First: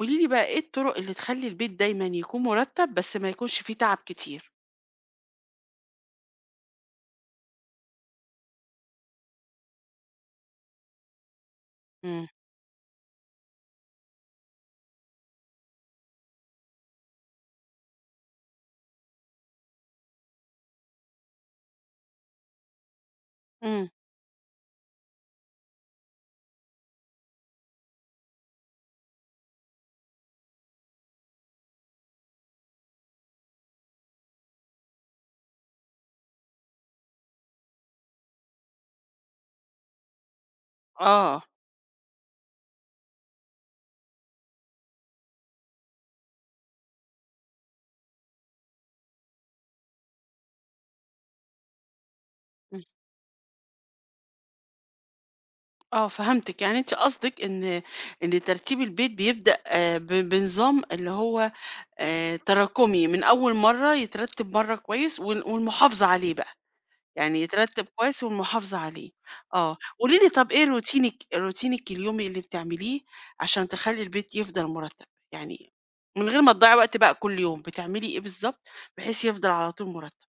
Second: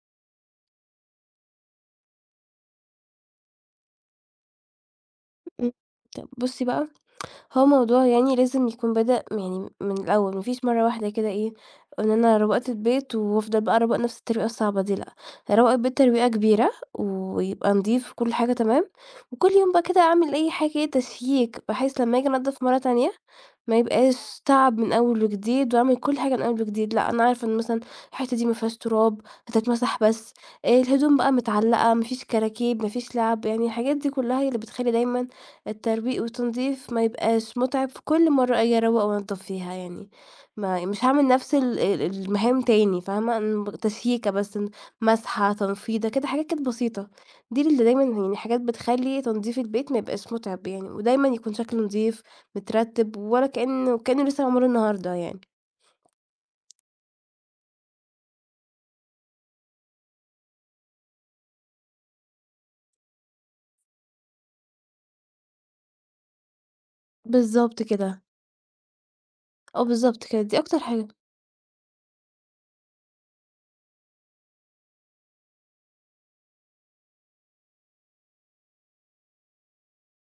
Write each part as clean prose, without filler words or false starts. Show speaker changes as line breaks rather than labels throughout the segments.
قولي لي بقى إيه الطرق اللي تخلّي البيت دايمًا يكون مُرتّب بس ما يكونش فيه تعب كتير؟
إمم، طَب بُصّي بقى، هو موضوع يعني لازم يكون بدأ يعني من الأول، ما فيش مرّة واحدة كده إيه، إن
إمم،
أنا روّقت البيت وافضل بقى أروّق نفس الترويقة الصعبة دي لأ، هاروّق البيت ترويقة كبيرة ويبقى نضيف وكل حاجة تمام، وكل يوم بقى كده أعمل أي حاجة إيه تشييك، بحيث لمّا آجي أنضّف مرّة تانية ما
إمم.
يبقاش تعب من أول وجديد وأعمل كل حاجة من أول وجديد، لأ أنا عارفة إن مثلًا الحتة دي ما فيهاش تراب، هتتمسح بس، الهدوم بقى متعلّقة، ما فيش كراكيب، ما فيش لعب، يعني الحاجات دي كلّها هي اللي بتخلّي دايمًا الترويق والتنضيف ما يبقاش مُتعب في كل مرّة آجي أروّق وأنضّف فيها يعني، ما مش هاعمل
آه،
نفس ال المهام تاني فاهمة، م تسييكة بس ن مسحة، تنفيضة كده حاجات كانت بسيطة، دي اللي دايمًا يعني حاجات بتخلّي تنضيف البيت ما يبقاش مُتعب يعني، ودايمًا يكون شكله نضيف،
إمم،
مترتب، ولا كأنه لسه معمول النهارده يعني.
آه فهمتِك، يعني أنتِ قصدِك إن ترتيب البيت بيبدأ آه، بنظام اللي هو تراكمي، من أول مرّة يترتّب مرّة كويس والمحافظة عليه بقى. يعني
بالضبط
يترتب
كده،
كويس والمحافظة عليه. آه،
آه
قولي
بالضبط
لي
كده،
طب
دي
إيه
أكتر حاجة.
روتينِك اليومي اللي بتعمليه عشان تخلّي البيت يفضل مُرتّب؟ يعني من غير ما تضيّعي وقت بقى كل يوم، بتعملي إيه بالضبط بحيث يفضل على طول مُرتّب؟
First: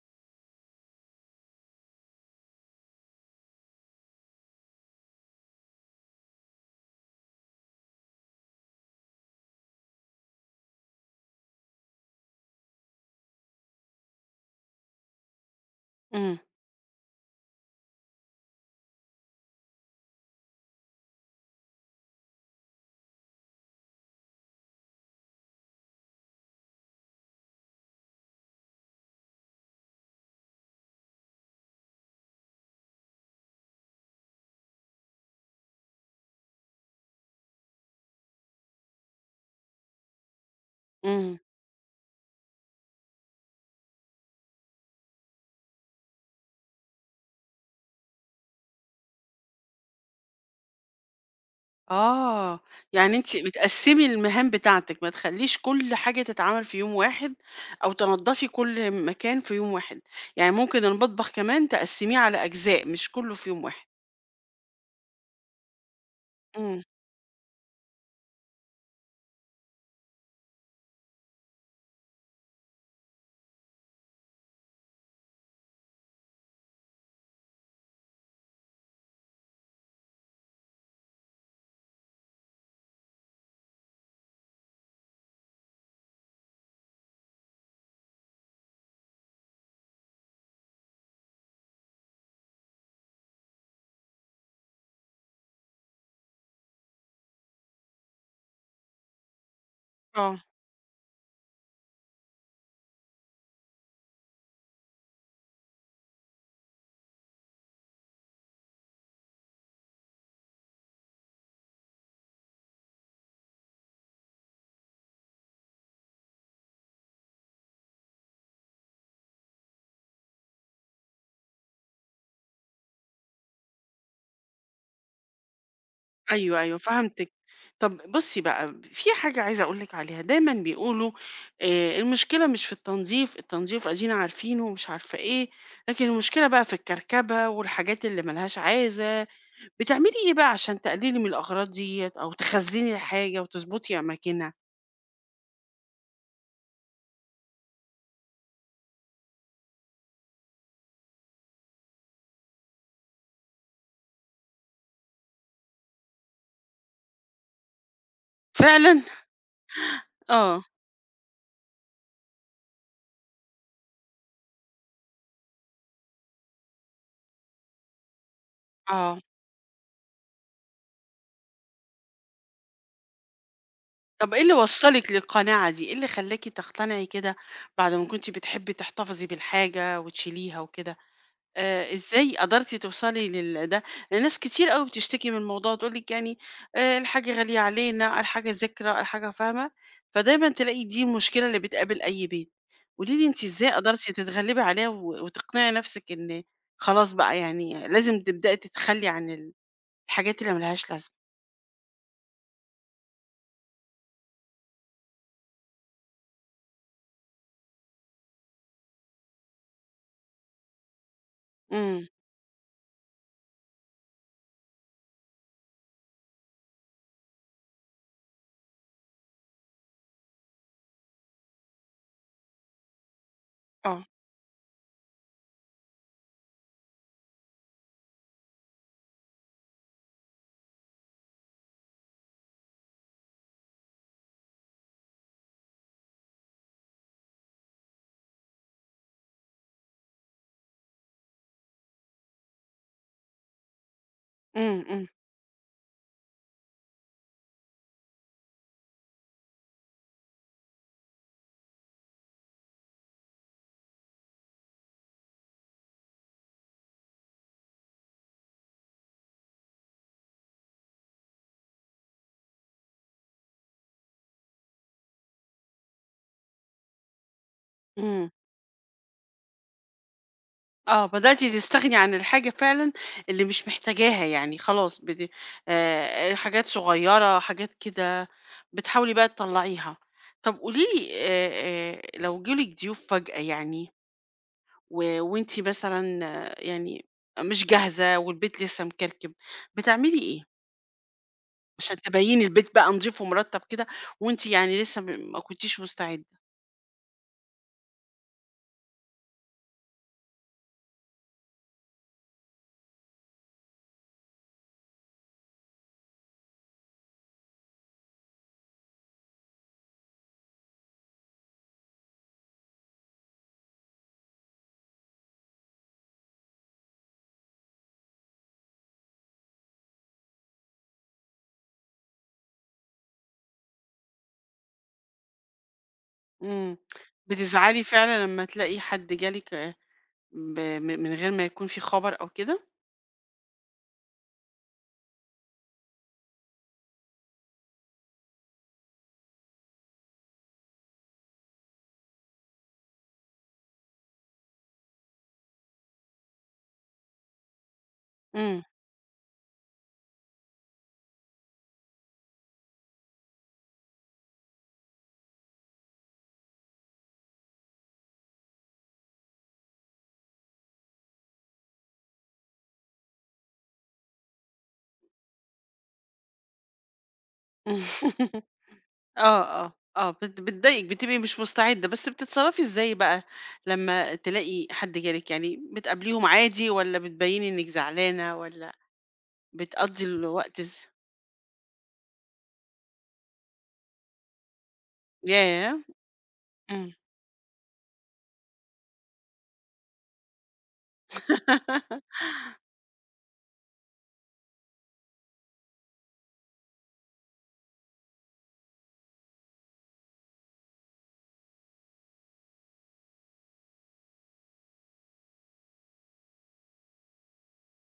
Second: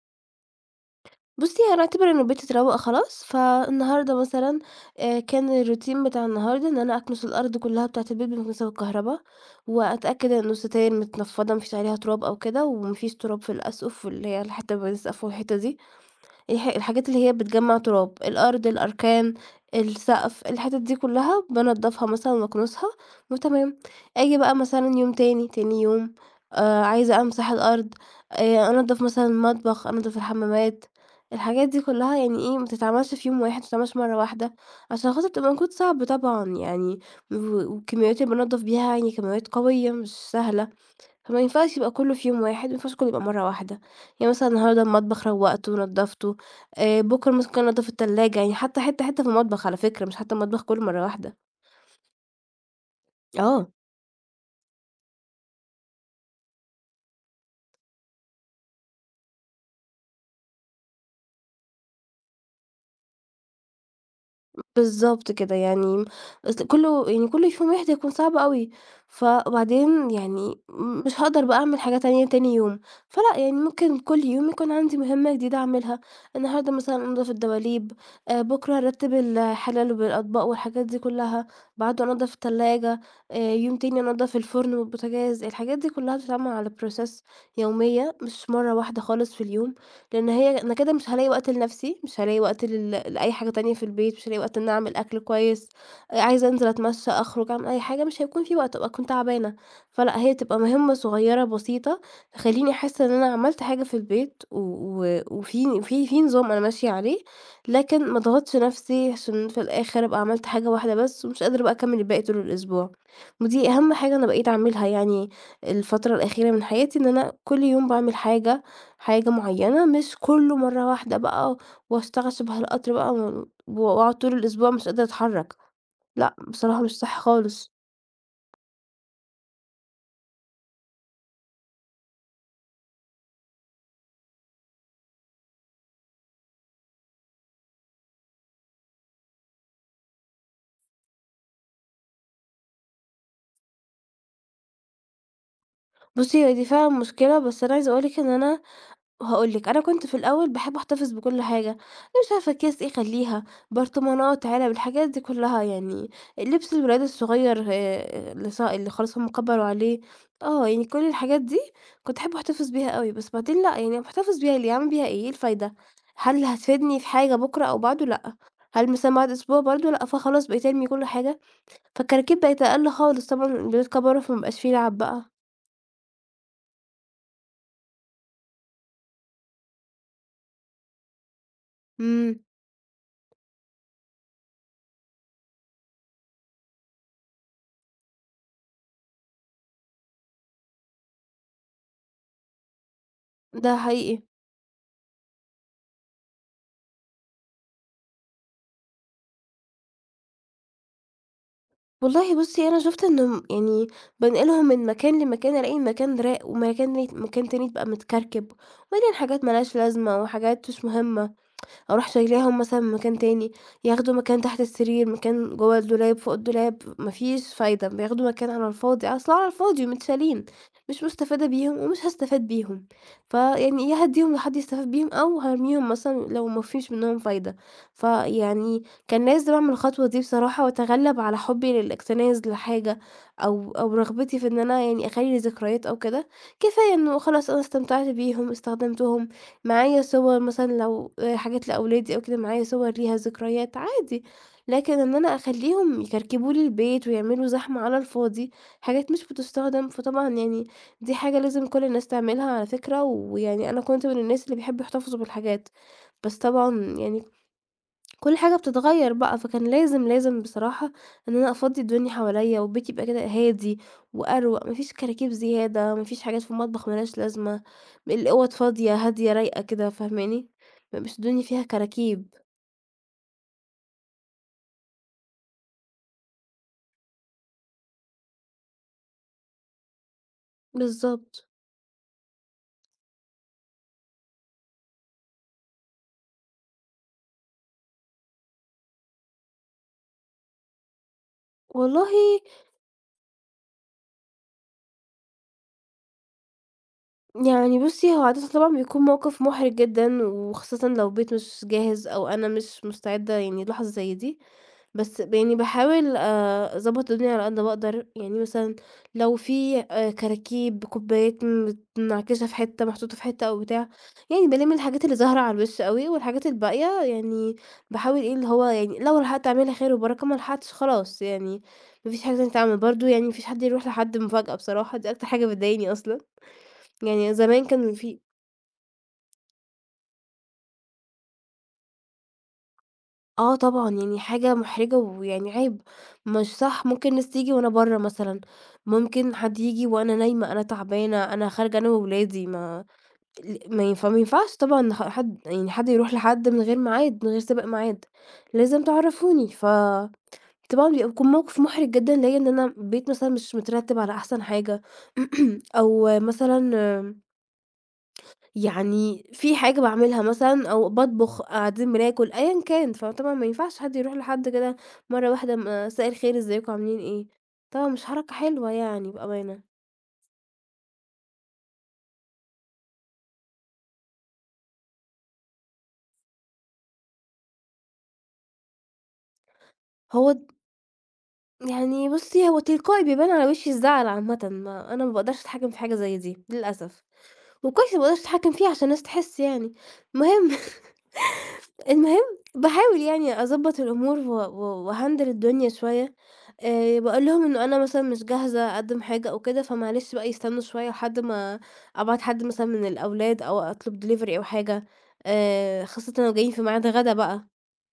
بُصّي، أنا أعتبر إن البيت اتروّق خلاص، فالنهارده مثلًا كان الروتين بتاع النهارده إن أنا أكنس الأرض كلّها بتاعة البيت بالمكنسة بالكهربا، وأتأكد إن الستاير متنفّضة ما فيش عليها تراب أو كده، وما فيش تراب في الأسقف واللي هي الحتّة بين السقف والحيطة دي،
إمم،
الحاجات اللي هي بتجمّع تراب، الأرض، الأركان، السقف، الحتت دي كلّها بانضّفها مثلًا وأكنسها وتمام. آجي بقى مثلًا يوم تاني، تاني يوم عايزة أمسح الأرض، أنضّف مثلًا المطبخ، أنضّف الحمامات، الحاجات دي كلّها يعني إيه، ما بتتعملش في يوم واحد، ما بتتعملش مرّة واحدة، عشان خاطر بتبقى مجهود صعب طبعًا يعني و والكميات اللي بانضّف بيها يعني كميات قوية مش سهلة.
إمم،
فما ينفعش يبقى كلّه في يوم واحد، ما ينفعش كلّه يبقى مرّة واحدة، يعني مثلًا النهارده المطبخ روّقته ونضّفته، بُكرة ممكن أنضّف التلاجة، يعني حتى حتّة، حتّة في المطبخ على فكرة، مش حتى المطبخ كلّه مرّة واحدة.
آه، يعني أنتِ
آه.
بتقسّمي المهام بتاعتِك، ما تخلّيش كل حاجة تتعمل في يوم واحد أو تنضّفي كل مكان في يوم واحد، يعني ممكن المطبخ كمان تقسّميه على أجزاء مش كُلّه في يوم واحد.
بالضبط كده، يعني أصل
إمم،
كُلّه يعني كُل يوم واحد هيكون صعب أوي، وبعدين يعني مش هاقدر بقى أعمل حاجة تانية تاني يوم، فلأ يعني ممكن كل يوم يكون عندي مهمة جديدة أعملها، النهارده مثلًا أنضف الدواليب، بُكرة أرتّب الحلل بالأطباق والحاجات دي كلّها، بعده أنضف التلاجة، يوم تاني أنضف الفرن والبوتاجاز، الحاجات دي كلّها بتتعمل على process يومية مش مرّة واحدة خالص في اليوم. لإن هي أنا كده مش هالاقي وقت لنفسي، مش هالاقي وقت لأي حاجة تانية في البيت، مش هالاقي وقت إن أنا أعمل أكل كويس، عايزة أنزل أتمشى، أخرج، أعمل أي حاجة، مش هيكون في وقت، أكون تعبانة. فلأ، هي
آه.
تبقى مهمة صغيرة بسيطة تخلّيني أحس إن أنا عملت حاجة في البيت و و وفي في نظام أنا ماشية عليه، لكن ما اضغطش نفسي عشان في الآخر أبقى عملت حاجة واحدة بس ومش قادرة بقى أكمل الباقي طول الأسبوع. ودي أهم حاجة أنا بقيت أعملها يعني الفترة الأخيرة من حياتي، إن أنا كل يوم باعمل حاجة معيّنة، مش كلّه مرّة واحدة بقى واشتغل شبه القطر بقى واقعد طول الأسبوع مش قادرة أتحرّك، لأ
أيوه، أيوه
بصراحة مش صح
فهمتِك.
خالص.
طَب بُصّي بقى، في حاجة عايزة أقول لِك عليها، دايمًا بيقولوا المشكلة مش في التنظيف، التنظيف أدينا عارفينه ومش عارفة إيه، لكن المشكلة بقى في الكركبة والحاجات اللي ما لهاش عازة. بتعملي إيه بقى عشان تقللي من الأغراض ديّة أو تخزّني الحاجة وتضبطي أماكنها؟
بُصّي، هي دي فعلًا مشكلة، بس أنا عايزة أقول لِك إن أنا هاقول لِك، أنا كنت في الأول باحب أحتفظ بكل حاجة، مش عارفة أكياس إيه أخلّيها، برطمانات، علب، الحاجات دي كلّها يعني، لبس الولاد الصغير اللي ص اللي
فعلًا؟
خلاص هُم كبّروا عليه،
آه،
آه، يعني كل الحاجات دي كنت أحب أحتفظ بيها أوي، بس بعدين لأ، يعني باحتفظ بيها ليه، هاعمل بيها إيه، إيه الفايدة؟ هل هتفيدني في حاجة بُكرة أو بعده؟ لأ، هل مثلًا
آه.
بعد أسبوع برضه؟ لأ، فخلاص بقيت أرمي كل حاجة، فالكراكيب بقت أقل خالص طبعًا الولاد كبروا
طَب
فما
إيه اللي
بقاش في لعب
وصّلِك
بقى،
للقناعة دي؟ إيه اللي خلّاكِ تقتنعي كده بعد ما كنتِ بتحبي تحتفظي بالحاجة وتشيليها وكده؟ إزاي
إمم،
قدرتِ توصلي لل ده؟ ناس كتير أوي بتشتكي من الموضوع، تقول لِك يعني الحاجة غالية علينا، الحاجة ذكرى، الحاجة فاهمة؟ فدايمًا تلاقي دي المشكلة اللي بتقابل أي بيت. قولي لي أنتِ إزاي
ده
قدرتِ
حقيقي.
تتغلبي عليها وتقنعي نفسِك إن خلاص بقى يعني لازم تبدئي تتخلّي عن الحاجات اللي ما لهاش لازمة؟
والله بُصّي، أنا شُفت إن م يعني بانقلهم من مكان لمكان، ألاقي المكان راق ومكان ن مكان تاني يبقى متكركب، مليان حاجات ما لهاش لازمة وحاجات مش مهمة.
إمم،
أروح شايلاهم مثلًا من مكان تاني، ياخدوا مكان تحت السرير، مكان جوّه الدولاب، فوق الدولاب، ما فيش فايدة، بياخدوا مكان على الفاضي، أصل على الفاضي ومتشالين، مش مستفادة بيهم ومش هاستفاد بيهم، فيعني يا
آه،
هادّيهم لحد يستفاد بيهم أو هارميهم مثلًا لو ما فيش منّهم فايدة، فيعني كان لازم أعمل الخطوة دي بصراحة وأتغلّب على حُبّي للاكتناز لحاجة أو رغبتي في إن أنا يعني أخلّي ذكريات أو كده، كفاية إنه خلاص أنا استمتعت بيهم، استخدمتهم. معايا صور مثلًا لو حاجات لأولادي أو كده، معايا صور ليها ذكريات عادي،
إمم،
لكن
إمم،
إن أنا أخلّيهم يكركبوا لي البيت ويعملوا زحمة على الفاضي، حاجات مش بتستخدم، فطبعًا يعني دي حاجة لازم كل الناس تعملها على فكرة، ويعني أنا كنت من الناس اللي بيحبوا يحتفظوا بالحاجات، بس طبعًا يعني كل حاجة بتتغيّر بقى، فكان لازم بصراحة إن أنا أفضّي الدنيا حواليّا، وبيتي يبقى كده هادي وأروَق، ما فيش كراكيب زيادة، ما فيش حاجات في المطبخ ما لهاش لازمة،
إمم.
الأوَض فاضية، هادية، رايقة كده، فاهماني؟ ما
آه،
يبقاش الدنيا
بدأتِ
فيها
تستغني عن
كراكيب.
الحاجة فعلًا اللي مش محتاجاها، يعني خلاص بت حاجات صغيّرة، حاجات كده بتحاولي بقى تطلّعيها. طَب قولي لي
بالضبط.
لو جه لِك ضيوف فجأة يعني وأنتِ مثلًا آه، يعني مش جاهزة والبيت لسه مكركب، بتعملي إيه عشان
والله
تبيّني البيت بقى نضيف ومرتّب كده وأنتِ يعني لسه م ما كنتيش مستعدة؟
يعني بُصّي، هو عادةً طبعًا بيكون موقف مُحرِج جدًا، وخاصةً لو البيت مش جاهز أو أنا مش مستعدة يعني للحظة زي دي، بس ب يعني باحاول أضبّط الدنيا على قد ما أقدر، يعني مثلًا لو في كراكيب، كوبايات متنعكشة في حتّة، محطوطة في حتّة أو بتاع، يعني بالِم الحاجات اللي ظاهرة على الوِش أوي، والحاجات الباقية يعني باحاول إيه، اللي هو يعني لو لحقت أعملها خير وبركة، ما لحقتش خلاص يعني ما فيش حاجة تانية تتعمل، برضه يعني ما فيش حد يروح لحد مفاجأة بصراحة، دي أكتر حاجة بتضايقني أصلًا.
إمم،
يعني زمان
بتزعلي
كان في
فعلًا لمّا تلاقي حد جه لِك ب م من غير ما يكون في خبر أو كده؟
آه طبعًا، يعني حاجة مُحرِجة ويعني عيب، مش صح، ممكن ناس تيجي وأنا برّه مثلًا، ممكن حد ييجي وأنا نايمة، أنا تعبانة، أنا خارجة أنا وولادي ما ل ما ينف ما ينفعش طبعًا ح حد يعني حد يروح لحد من غير ميعاد، من غير سابق ميعاد،
إمم.
لازم تعرّفوني. ف طبعًا بيكون موقِف مُحرِج جدًا ليّا إن أنا البيت مثلًا مش مترتِّب على أحسن حاجة أو مثلًا يعني في حاجة باعملها مثلًا أو باطبخ، قاعدين بناكل، أيًا كان، فطبعًا ما ينفعش حد يروح لحد كده مرّة واحدة مساء الخير إزيكم عاملين إيه، طبعًا مش حركة حلوة يعني
آه، آه،
بأمانة.
آه، بتضايقِك، بتبقي مش مستعدة، بس بتتصرّفي إزاي بقى لمّا تلاقي حد جالِك؟ يعني بتقابليهم عادي والّا بتبيّني إنِّك زعلانة والّا بتقضّي
هو د
الوقت إز
يعني بُصّي، هو تلقائي بيبان على وشي الزعل عامةً، ما أنا ما باقدرش أتحكم في
ياه!
حاجة زي دي
إمم.
للأسف، وكويس ما باقدرش أتحكم فيها عشان الناس تحس يعني. المهم المهم باحاول يعني أضبّط الأمور و و وأهندل الدنيا شوية، باقول لهم إنه أنا مثلًا مش جاهزة أقدّم حاجة أو كده، فمعلش بقى يستنوا شوية لحد ما أبعت حد مثلًا من الأولاد أو أطلب delivery أو حاجة، خاصةً لو جايين في ميعاد غدا بقى،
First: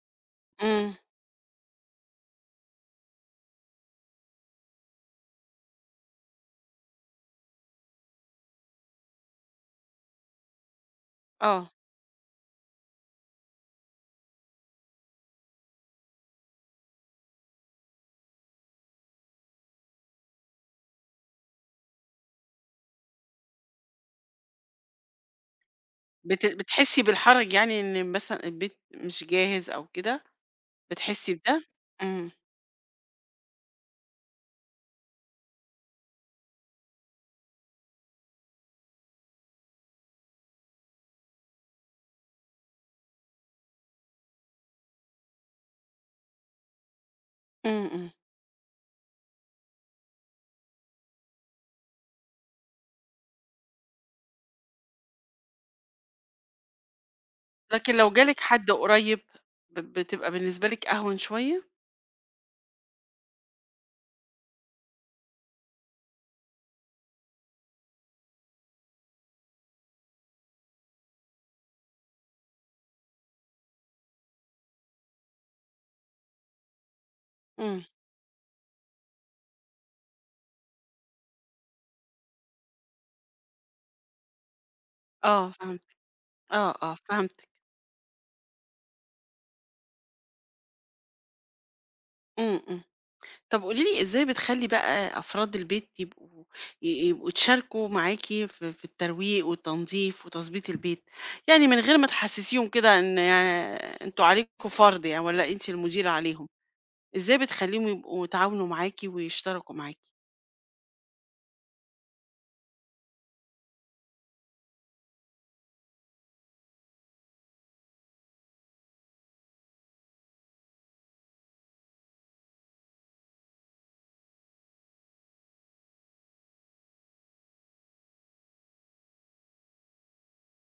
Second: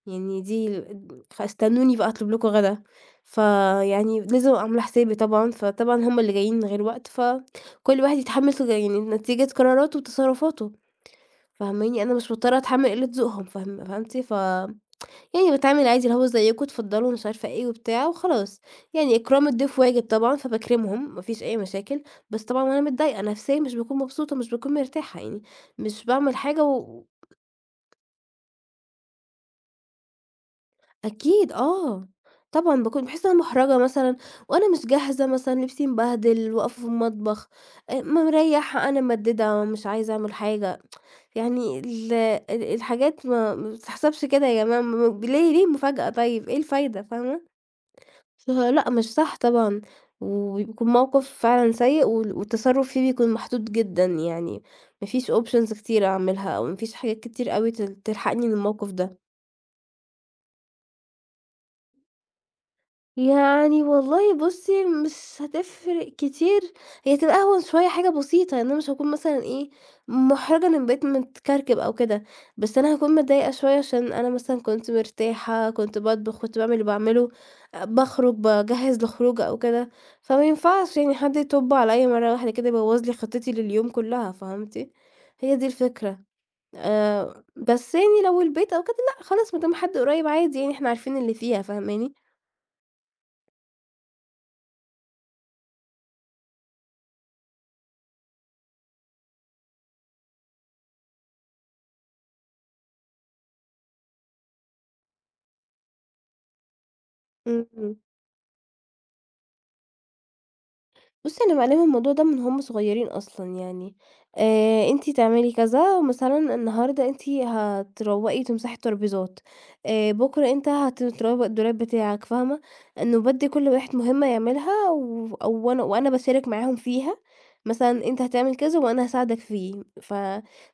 يعني دي
إمم،
ال خ استنوني بقى أطلب لكم غدا، فيعني لازم أبقى عاملة حسابي طبعًا، فطبعًا هم اللي جايين من غير وقت، فكل واحد يتحمّل ت يعني نتيجة قراراته وتصرفاته.
آه.
فاهماني؟ أنا مش مضطرة أتحمّل قِلّة ذوقهم فاهم فهمتِ؟ ف يعني باتعامل عادي اللي هو زيّكم اتفضّلوا ومش عارفة إيه وبتاع وخلاص، يعني إكرام الضيف واجب طبعًا فباكرمهم ما فيش أي مشاكل، بس طبعًا وأنا متضايقة نفسيًا مش باكون مبسوطة، مش باكون مرتاحة يعني، مش باعمل حاجة
بتحسّي
و
بالحرج يعني إن مثلًا البيت مش جاهز أو كده، بتحسّي
أكيد
بده؟
آه،
إمم،
طبعًا باكون باحس إن أنا مُحرَجة مثلًا وأنا مش جاهزة مثلًا لبسي مبهدل واقفة في المطبخ، م مريّحة أنا ممدّدة مش عايزة أعمل حاجة. يعني ال الحاجات ما بتتحسبش كده يا جماعة ما ليه مفاجأة طيب، إيه الفايدة فاهمة؟
إمم، إمم.
فلأ مش صح طبعًا، وبيكون موقف فعلًا سيء والتصرُّف فيه بيكون محدود جدًا، يعني ما فيش options كتيرة أعملها أو ما فيش حاجات كتير أوي
لكن
تل
لو جالِك
تلحقني من
حد
الموقف ده.
قريب بتبقى بالنسبة لِك أهون شوية؟
يعني والله بُصّي، مش هتفرق كتير، هي هتبقى أهون شوية حاجة بسيطة، يعني أنا مش هاكون مثلًا إيه، مُحرَجة إن بقيت متكركب أو كده، بس أنا هاكون متضايقة شوية عشان أنا مثلًا كنت مرتاحة، كنت باطبخ، كنت باعمل اللي باعمله،
إمم،
أ باخرج، باجهّز لخروجة أو كده، فما ينفعش يعني حد يطُب عليَّ مرّة واحدة كده يبوّظ لي خطتي لليوم كلّها، فهمتِ؟
آه
هي دي
فهمت،
الفكرة،
آه، آه، فهمت.
بس يعني لو البيت أو كده لأ، خلاص ما دام حد قريب عادي يعني إحنا عارفين اللي فيها، فاهماني؟
إمم، إمم. طب قولي لي إزاي بتخلّي بقى أفراد البيت يبقوا يبقوا يتشاركوا معاكِ في الترويق والتنضيف وتضبيط البيت؟ يعني من غير ما تحسّسيهم كده إن أنتم عليكم فرض يعني والّا أنتِ المديرة عليهم، إزاي بتخلّيهم
إمم.
يبقوا يتعاونوا معاكِ ويشتركوا معاكِ؟
بُصّي، أنا مقلّبة الموضوع ده من هُم صغيّرين أصلًا يعني، أنتِ تعملي كذا، مثلًا النهارده أنتِ هتروّقي تمسحي الترابيزات، بُكرة أنت هتروّق الدولاب بتاعك، فاهمة؟ إنه بادّي كل واحد مهمة يعملها و أو وأنا وأنا باشارك معاهم فيها، مثلًا أنت هتعمل كذا وأنا هاساعدك فيه،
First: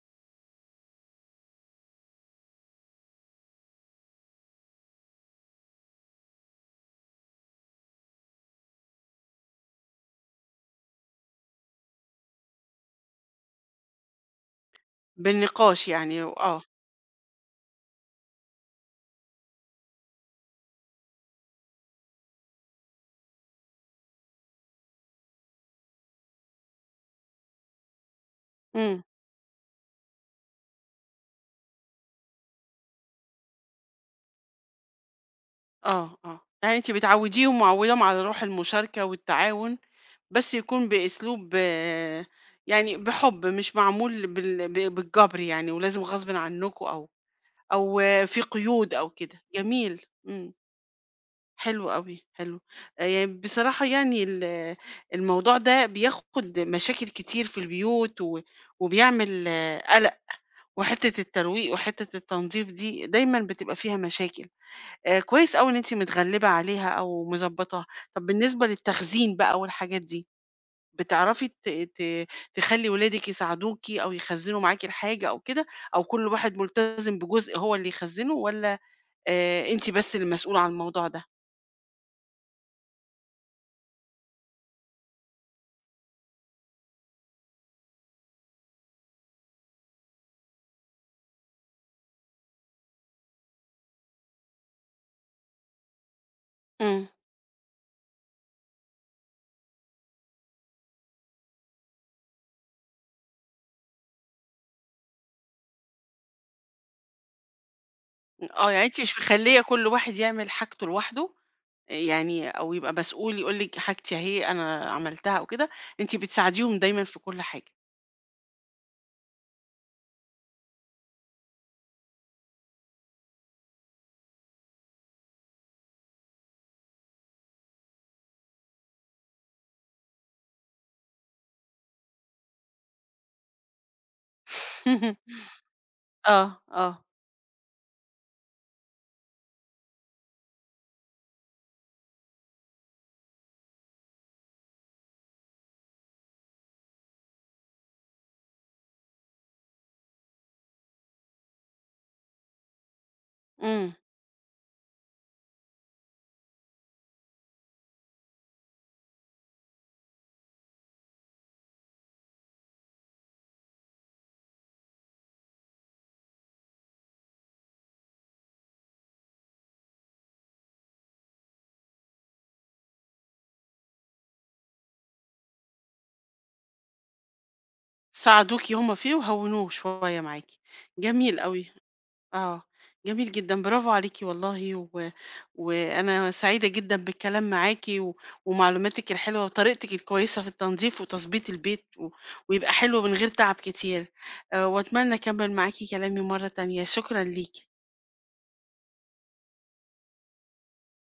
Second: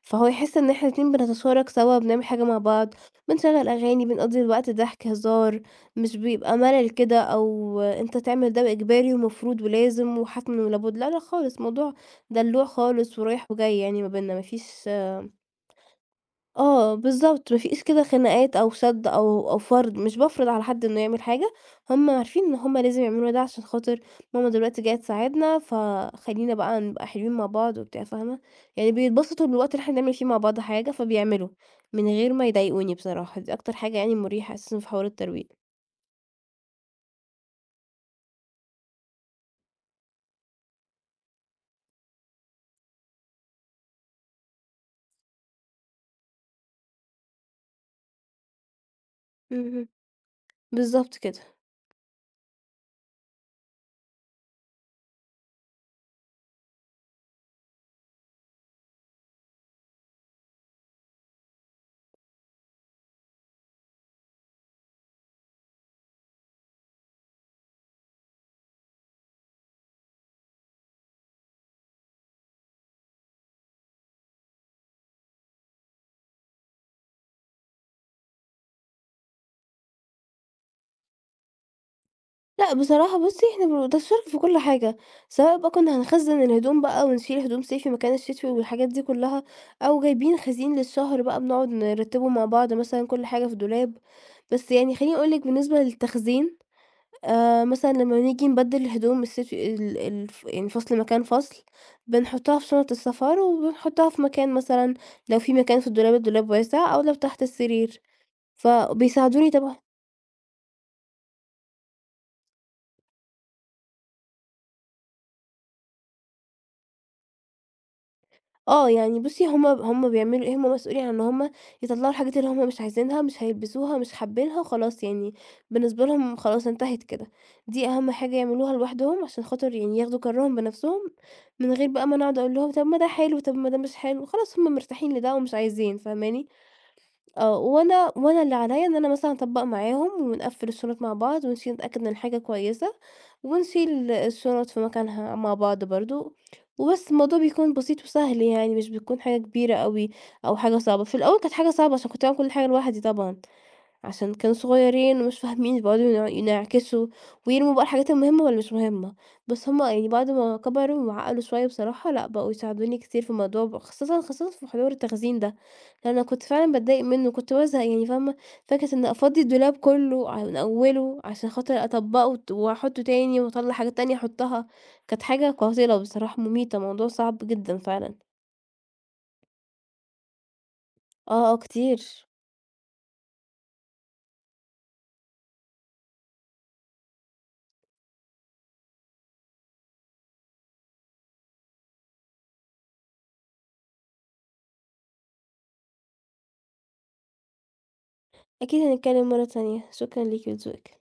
فهو يحس إن إحنا الاتنين بنتشارك سوا، بنعمل حاجة مع بعض، بنشغّل أغاني، بنقضّي الوقت ضحك، هزار. مش بيبقى ملل كده أو أنت تعمل ده إجباري ومفروض ولازم وحتمًا ولابد، لا، لا خالص، الموضوع دلوع خالص ورايح وجاي يعني ما بيننا، ما فيش
بالنقاش يعني آه،
آه بالضبط، ما فيش كده خناقات أو سَد أو فرض، مش بافرض على حد إنه يعمل حاجة، هُم عارفين إن هُم لازم يعملوا ده عشان خاطر ماما دلوقتي جاية تساعدنا، فخلّينا بقى نبقى حلوين مع بعض وبتاع، فاهمة؟ يعني
إمم،
بيتبسطوا بالوقت اللي إحنا بنعمل فيه مع بعض حاجة، فبيعملوا من غير ما يضايقوني بصراحة، دي أكتر حاجة يعني مُريحة أساسًا في حوار الترويق.
آه، آه. يعني أنتِ بتعوّديهم، معوّداهم على روح المشاركة والتعاون بس يكون بأسلوب آه، يعني بحب مش معمول بالجبر يعني ولازم غصب عنكم او او آه، في قيود او كده
اهم،
جميل امم
بالضبط كده.
حلو قوي حلو آه، يعني بصراحة يعني الموضوع ده بياخد مشاكل كتير في البيوت وبيعمل آه، قلق وحتة الترويق وحتة التنظيف دي دايما بتبقى فيها مشاكل آه، كويس قوي ان انت متغلبة عليها او مظبطاها طب بالنسبة للتخزين بقى والحاجات دي بتعرفي ت ت تخلّي ولادِك يساعدوكِ أو يخزّنوا معاكِ الحاجة أو كده، أو كل واحد ملتزم بجزء هو اللي يخزّنه والّا أنتِ بس اللي مسؤولة عن الموضوع ده؟
لأ بصراحة بُصّي، إحنا بنتشارك في كل حاجة، سواء بقى كنا هنخزّن الهدوم بقى ونشيل هدوم صيفي مكان الشتوي والحاجات دي كلّها، أو جايبين خزين للشهر بقى بنقعد نرتّبه مع بعض مثلًا كل حاجة في دولاب، بس يعني خلّيني أقول لِك بالنسبة للتخزين
إمم.
مثلًا لمّا نيجي نبدّل الهدوم الصيفي ال الف يعني فصل مكان فصل، بنحطّها في شنط السفر وبنحطّها في مكان مثلًا لو في مكان في الدولاب، الدولاب واسع أو لو تحت السرير،
آه، يعني أنتِ مش
فبيساعدوني
مخلّية
طبعًا.
كل واحد يعمل حاجته لوحده، يعني أو يبقى مسؤول يقول لِك حاجتي أهي أنا عملتها أو كده، أنتِ بتساعديهم دايمًا في كل حاجة.
آه، يعني بُصّي هم بيعملوا إيه، هم مسؤولين عن إن هم يطلّعوا الحاجات اللي هم مش عايزينها، مش هيلبسوها، مش حابينها، خلاص يعني بالنسبة لهم خلاص انتهت كده، دي أهم حاجة يعملوها لوحدهم عشان خاطر يعني ياخدوا قرارهم بنفسهم، من غير بقى ما أنا أقعد أقول لهم طب ما ده حلو، طب ما ده مش حلو، خلاص هم مرتاحين لده ومش عايزين، فاهماني؟
آه، آه.
آه، وأنا اللي عليَّ إن أنا مثلًا أطبّق معاهم ونقفّل الشنط مع بعض ونشيل نتأكد إن الحاجة كويسة، ونشيل الشنط في مكانها مع بعض برضه، وبس الموضوع بيكون بسيط وسهل يعني مش بتكون حاجة كبيرة أوي أو حاجة صعبة، في الأول كانت حاجة صعبة عشان كنت باعمل كل حاجة لوحدي طبعًا.
إمم،
عشان كانوا صغيرين ومش فاهمين بيقعدوا ينع ينعكسوا ويرموا بقى الحاجات المهمة واللي مش مهمة، بس هُم يعني بعد ما كبروا وعقلوا شوية بصراحة لأ، بقوا يساعدوني كتير في الموضوع ب خاصةً في حوار التخزين ده، لأن أنا كنت فعلًا باتضايق منه، كنت بازهق يعني فاهمة، فكرة إني أفضّي الدولاب كله ع من أوله عشان خاطر أطبّقه وأحطّه تاني وأطلّع حاجات تانية أحطّها، كانت حاجة قاتلة بصراحة مميتة، موضوع صعب جدًا فعلًا.
ساعدوكِ هُم فيه وهوّنوه شوية معاكِ، جميل
آه، آه
أوي.
كتير.
آه، جميل جدًا، برافو عليكِ والله، وأنا سعيدة جدًا بالكلام معاكِ ومعلوماتِك الحلوة وطريقتِك الكويسة في التنضيف وتظبيط البيت ويبقى حلو من غير تعب كتير، وأتمنى أكمّل معاكِ كلامي مرّة تانية، شكرًا ليكِ.
أكيد هنتكلم مرة تانية، شكرًا ليكِ ولذوقِك.